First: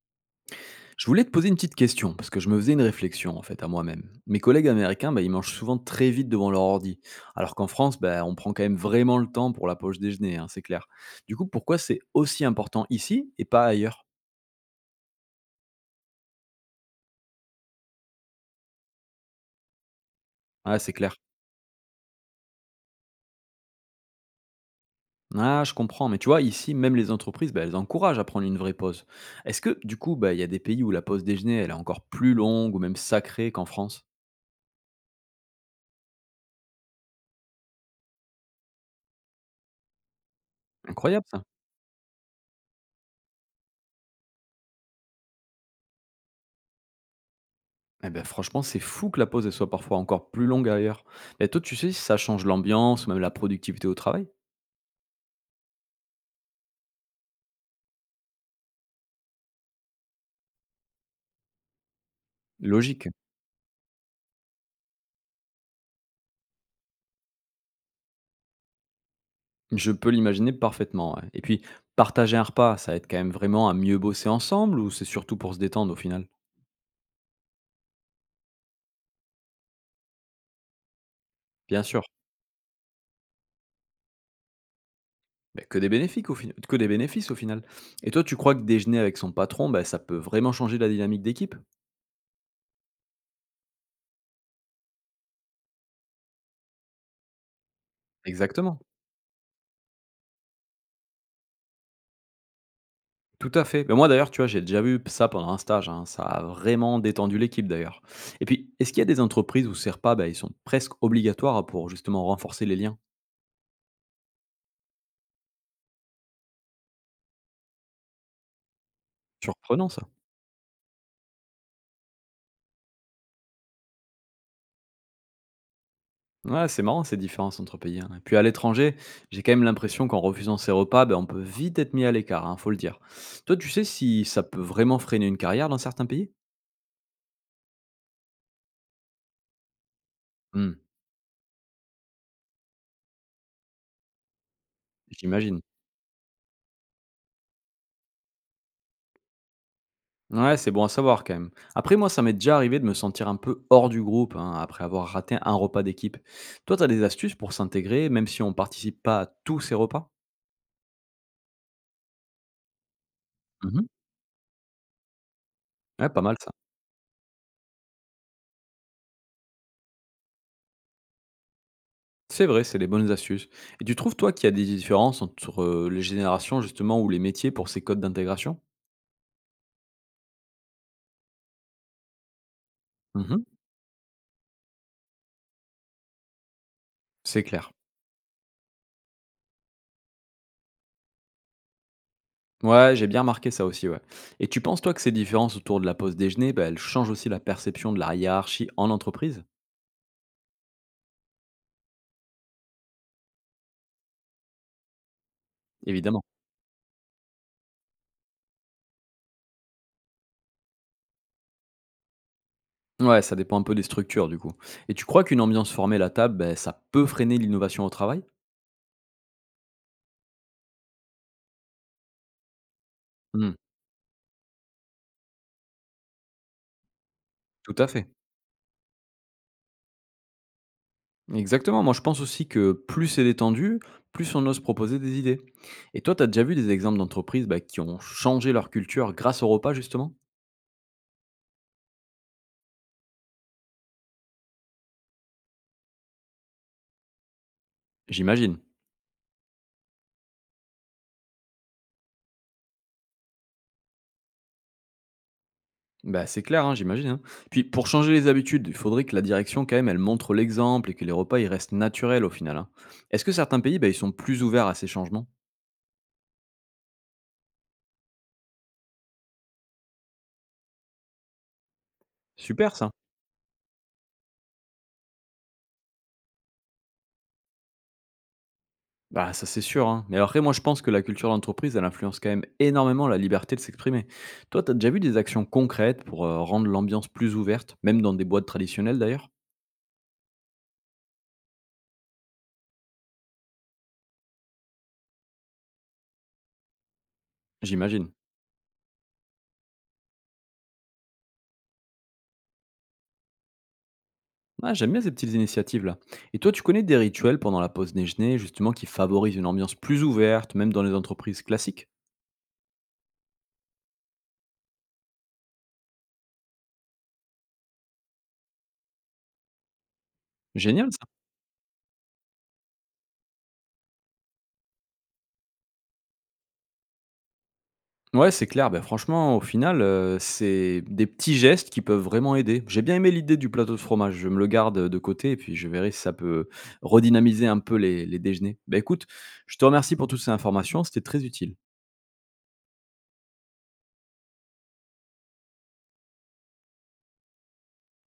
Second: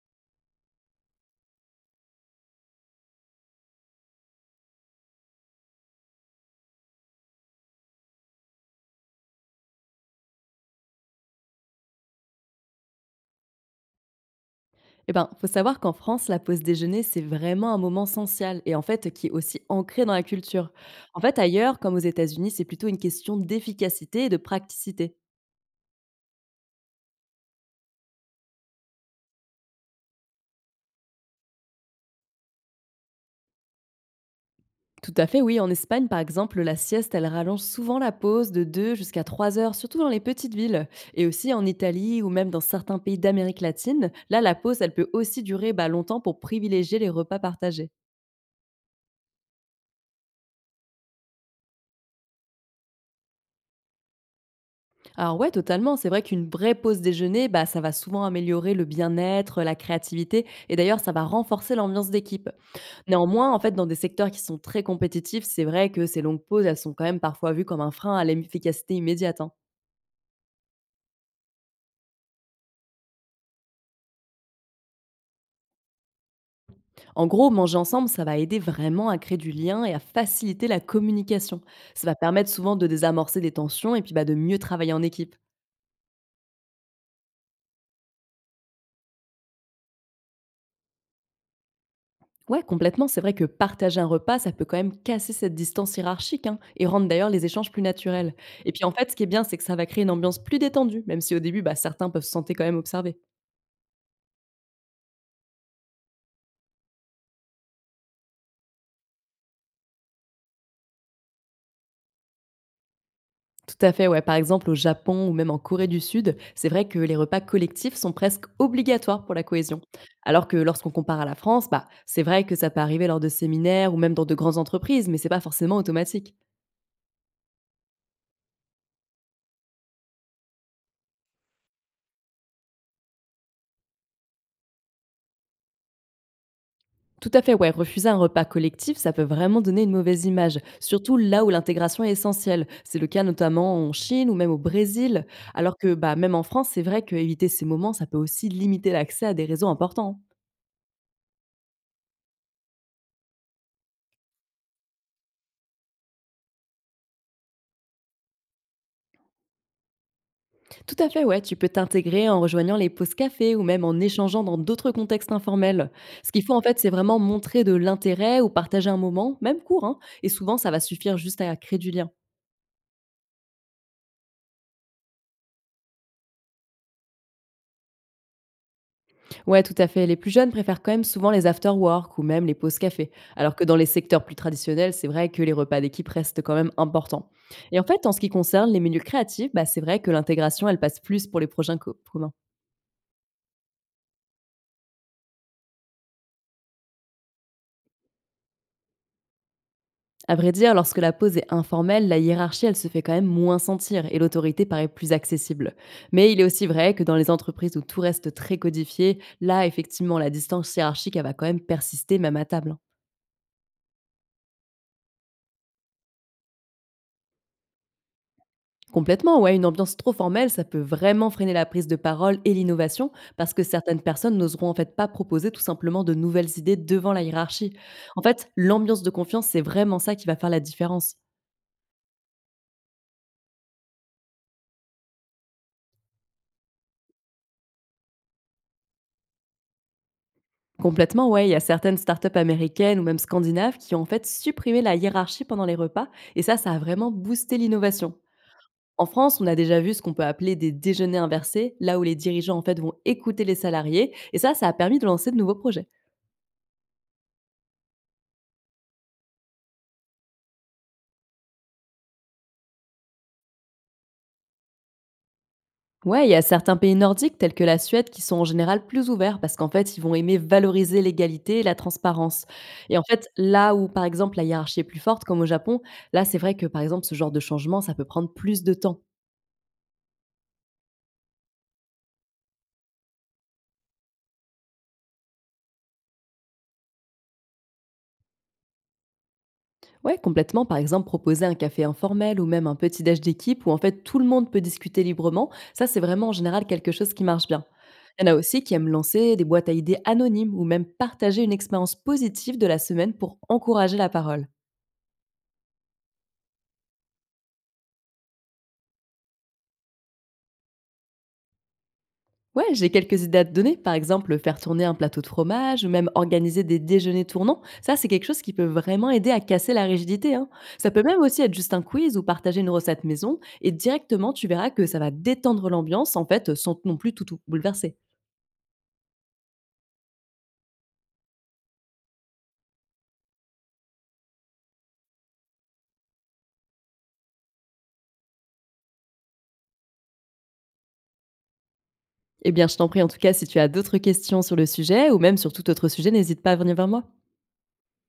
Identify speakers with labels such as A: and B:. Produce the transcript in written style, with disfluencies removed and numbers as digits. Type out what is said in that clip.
A: Je voulais te poser une petite question, parce que je me faisais une réflexion en fait à moi-même. Mes collègues américains, bah, ils mangent souvent très vite devant leur ordi, alors qu'en France, bah, on prend quand même vraiment le temps pour la pause déjeuner, hein, c'est clair. Du coup, pourquoi c'est aussi important ici et pas ailleurs?
B: Eh ben, faut savoir qu'en France, la pause déjeuner, c'est vraiment un moment social et en fait qui est aussi ancré dans la culture.
A: Ah, c'est clair.
B: En fait, ailleurs, comme aux États-Unis, c'est plutôt une question d'efficacité et de praticité.
A: Ah, je comprends, mais tu vois, ici, même les entreprises, bah, elles encouragent à prendre une vraie pause. Est-ce que, du coup, bah, il y a des pays où la pause déjeuner, elle est encore plus longue ou même sacrée qu'en France?
B: Tout à fait, oui. En Espagne, par exemple, la sieste, elle rallonge souvent la pause de 2 jusqu'à 3 heures, surtout dans les petites villes. Et
A: Incroyable ça.
B: aussi en Italie ou même dans certains pays d'Amérique latine, là, la pause, elle peut aussi durer bah, longtemps pour privilégier les repas partagés.
A: Eh ben franchement, c'est fou que la pause, elle soit parfois encore plus longue ailleurs. Et toi, tu sais si ça change l'ambiance ou même la productivité au travail?
B: Alors ouais, totalement. C'est vrai qu'une vraie pause déjeuner, bah, ça va souvent améliorer le bien-être, la créativité, et d'ailleurs, ça va renforcer l'ambiance d'équipe.
A: Logique.
B: Néanmoins, en fait, dans des secteurs qui sont très compétitifs, c'est vrai que ces longues pauses, elles sont quand même parfois vues comme un frein à l'efficacité immédiate, hein.
A: Je peux l'imaginer parfaitement, ouais. Et puis, partager un repas, ça aide quand même vraiment à mieux bosser ensemble ou c'est surtout pour se détendre au final?
B: En gros, manger ensemble, ça va aider vraiment à créer du lien et à faciliter la communication.
A: Bien sûr.
B: Ça va permettre souvent de désamorcer des tensions et puis bah, de mieux travailler en équipe.
A: Bah, que des bénéfiques au final, que des bénéfices au final. Et toi, tu crois que déjeuner avec son patron, ben ça peut vraiment changer la dynamique d'équipe?
B: Ouais, complètement. C'est vrai que partager un repas, ça peut quand même casser cette distance hiérarchique hein, et rendre d'ailleurs les échanges plus naturels. Et
A: Exactement.
B: puis en fait, ce qui est bien, c'est que ça va créer une ambiance plus détendue, même si au début, bah, certains peuvent se sentir quand même observés.
A: Tout à fait. Mais moi d'ailleurs, tu vois, j'ai déjà vu ça pendant un stage, hein. Ça a vraiment détendu l'équipe d'ailleurs. Et puis, est-ce qu'il y a des entreprises où ces repas, bah, ils sont presque obligatoires pour justement renforcer les liens?
B: Tout à fait, ouais. Par exemple, au Japon ou même en Corée du Sud, c'est vrai que les repas collectifs sont presque obligatoires pour la cohésion.
A: Surprenant ça.
B: Alors que lorsqu'on compare à la France, bah, c'est vrai que ça peut arriver lors de séminaires ou même dans de grandes entreprises, mais c'est pas forcément automatique.
A: Ouais, c'est marrant ces différences entre pays, hein. Et puis à l'étranger, j'ai quand même l'impression qu'en refusant ces repas, bah, on peut vite être mis à l'écart, hein, faut le dire. Toi, tu sais si ça peut vraiment freiner une carrière dans certains pays?
B: Tout à fait, ouais. Refuser un repas collectif, ça peut vraiment donner une mauvaise image,
A: Hmm,
B: surtout là où l'intégration est essentielle. C'est le cas notamment en Chine ou même au Brésil.
A: j'imagine.
B: Alors que bah, même en France, c'est vrai qu'éviter ces moments, ça peut aussi limiter l'accès à des réseaux importants.
A: Ouais, c'est bon à savoir quand même. Après, moi, ça m'est déjà arrivé de me sentir un peu hors du groupe hein, après avoir raté un repas d'équipe. Toi, tu as des astuces pour s'intégrer, même si on participe pas à tous ces repas?
B: Tout à fait, ouais. Tu peux t'intégrer en rejoignant les pauses café ou même
A: Mhm.
B: en échangeant dans d'autres contextes informels.
A: Ouais, pas
B: Ce
A: mal
B: qu'il
A: ça.
B: faut en fait, c'est vraiment montrer de l'intérêt ou partager un moment, même court, hein. Et souvent, ça va suffire juste à créer du lien.
A: C'est vrai, c'est des bonnes astuces. Et tu trouves, toi, qu'il y a des différences entre les générations, justement, ou les métiers pour ces codes d'intégration?
B: Ouais, tout à fait. Les plus jeunes préfèrent quand même souvent les after work ou même les pauses café,
A: Mhm.
B: alors que dans les secteurs plus traditionnels, c'est vrai que les repas d'équipe restent quand même importants.
A: C'est clair.
B: Et en fait, en ce qui concerne les menus créatifs, bah, c'est vrai que l'intégration, elle passe plus pour les projets communs.
A: Ouais, j'ai bien remarqué ça aussi, ouais. Et tu penses, toi, que ces différences autour de la pause déjeuner, bah, elles changent aussi la perception de la hiérarchie en entreprise?
B: À vrai dire, lorsque la pause est informelle, la hiérarchie, elle se fait quand même moins sentir et l'autorité paraît plus accessible.
A: Évidemment.
B: Mais il est aussi vrai que dans les entreprises où tout reste très codifié, là, effectivement, la distance hiérarchique, elle va quand même persister même à table, hein.
A: Ouais, ça dépend un peu des structures, du coup. Et tu crois qu'une ambiance formelle à table, ben, ça peut freiner l'innovation au travail?
B: Complètement, ouais, une ambiance trop formelle, ça peut vraiment freiner la prise de parole et l'innovation
A: Hmm,
B: parce que certaines personnes n'oseront en fait pas proposer tout simplement de nouvelles idées devant la hiérarchie.
A: tout à fait.
B: En fait, l'ambiance de confiance, c'est vraiment ça qui va faire la différence.
A: Exactement. Moi, je pense aussi que plus c'est détendu, plus on ose proposer des idées. Et toi, tu as déjà vu des exemples d'entreprises bah, qui ont changé leur culture grâce au repas, justement?
B: Complètement, ouais, il y a certaines startups américaines ou même scandinaves qui ont en fait supprimé la hiérarchie pendant les repas et ça a vraiment boosté l'innovation.
A: J'imagine.
B: En France, on a déjà vu ce qu'on peut appeler des déjeuners inversés, là où les dirigeants en fait vont écouter les salariés et ça a permis de lancer de nouveaux projets.
A: Bah, c'est clair, hein, j'imagine, hein. Puis, pour changer les habitudes, il faudrait que la direction, quand même, elle montre l'exemple et que les repas, ils restent naturels au final, hein. Est-ce que certains pays, bah, ils sont plus ouverts à ces changements?
B: Ouais, il y a certains pays nordiques tels que la Suède qui sont en général plus ouverts parce qu'en fait, ils vont aimer valoriser l'égalité et la transparence.
A: Super, ça.
B: Et en fait, là où par exemple la hiérarchie est plus forte comme au Japon, là c'est vrai que par exemple ce genre de changement, ça peut prendre plus de temps.
A: Bah, ça, c'est sûr, hein. Mais après, moi, je pense que la culture d'entreprise, elle influence quand même énormément la liberté de s'exprimer. Toi, t'as déjà vu des actions concrètes pour rendre l'ambiance plus ouverte, même dans des boîtes traditionnelles d'ailleurs?
B: Ouais, complètement. Par exemple, proposer un café informel ou même un petit déj d'équipe où en fait tout le monde peut discuter librement, ça c'est vraiment en général quelque chose qui marche bien.
A: J'imagine.
B: Il y en a aussi qui aiment lancer des boîtes à idées anonymes ou même partager une expérience positive de la semaine pour encourager la parole.
A: Ah, j'aime bien ces petites initiatives-là. Et toi, tu connais des rituels pendant la pause déjeuner, justement, qui favorisent une ambiance plus ouverte, même dans les entreprises classiques?
B: Ouais, j'ai quelques idées à te donner. Par exemple, faire tourner un plateau de fromage ou même organiser des déjeuners tournants. Ça, c'est quelque chose qui peut vraiment aider à casser la rigidité, hein.
A: Génial.
B: Ça peut même aussi être juste un quiz ou partager une recette maison. Et directement, tu verras que ça va détendre l'ambiance, en fait, sans non plus tout, tout bouleverser.
A: Ouais, c'est clair. Ben franchement, au final, c'est des petits gestes qui peuvent vraiment aider. J'ai bien aimé l'idée du plateau de fromage. Je me le garde, de côté et puis je verrai si ça peut redynamiser un peu les déjeuners. Ben écoute, je te remercie pour toutes ces informations, c'était très utile.
B: Eh bien, je t'en prie, en tout cas, si tu as d'autres questions sur le sujet ou même sur tout autre sujet, n'hésite pas à venir vers moi.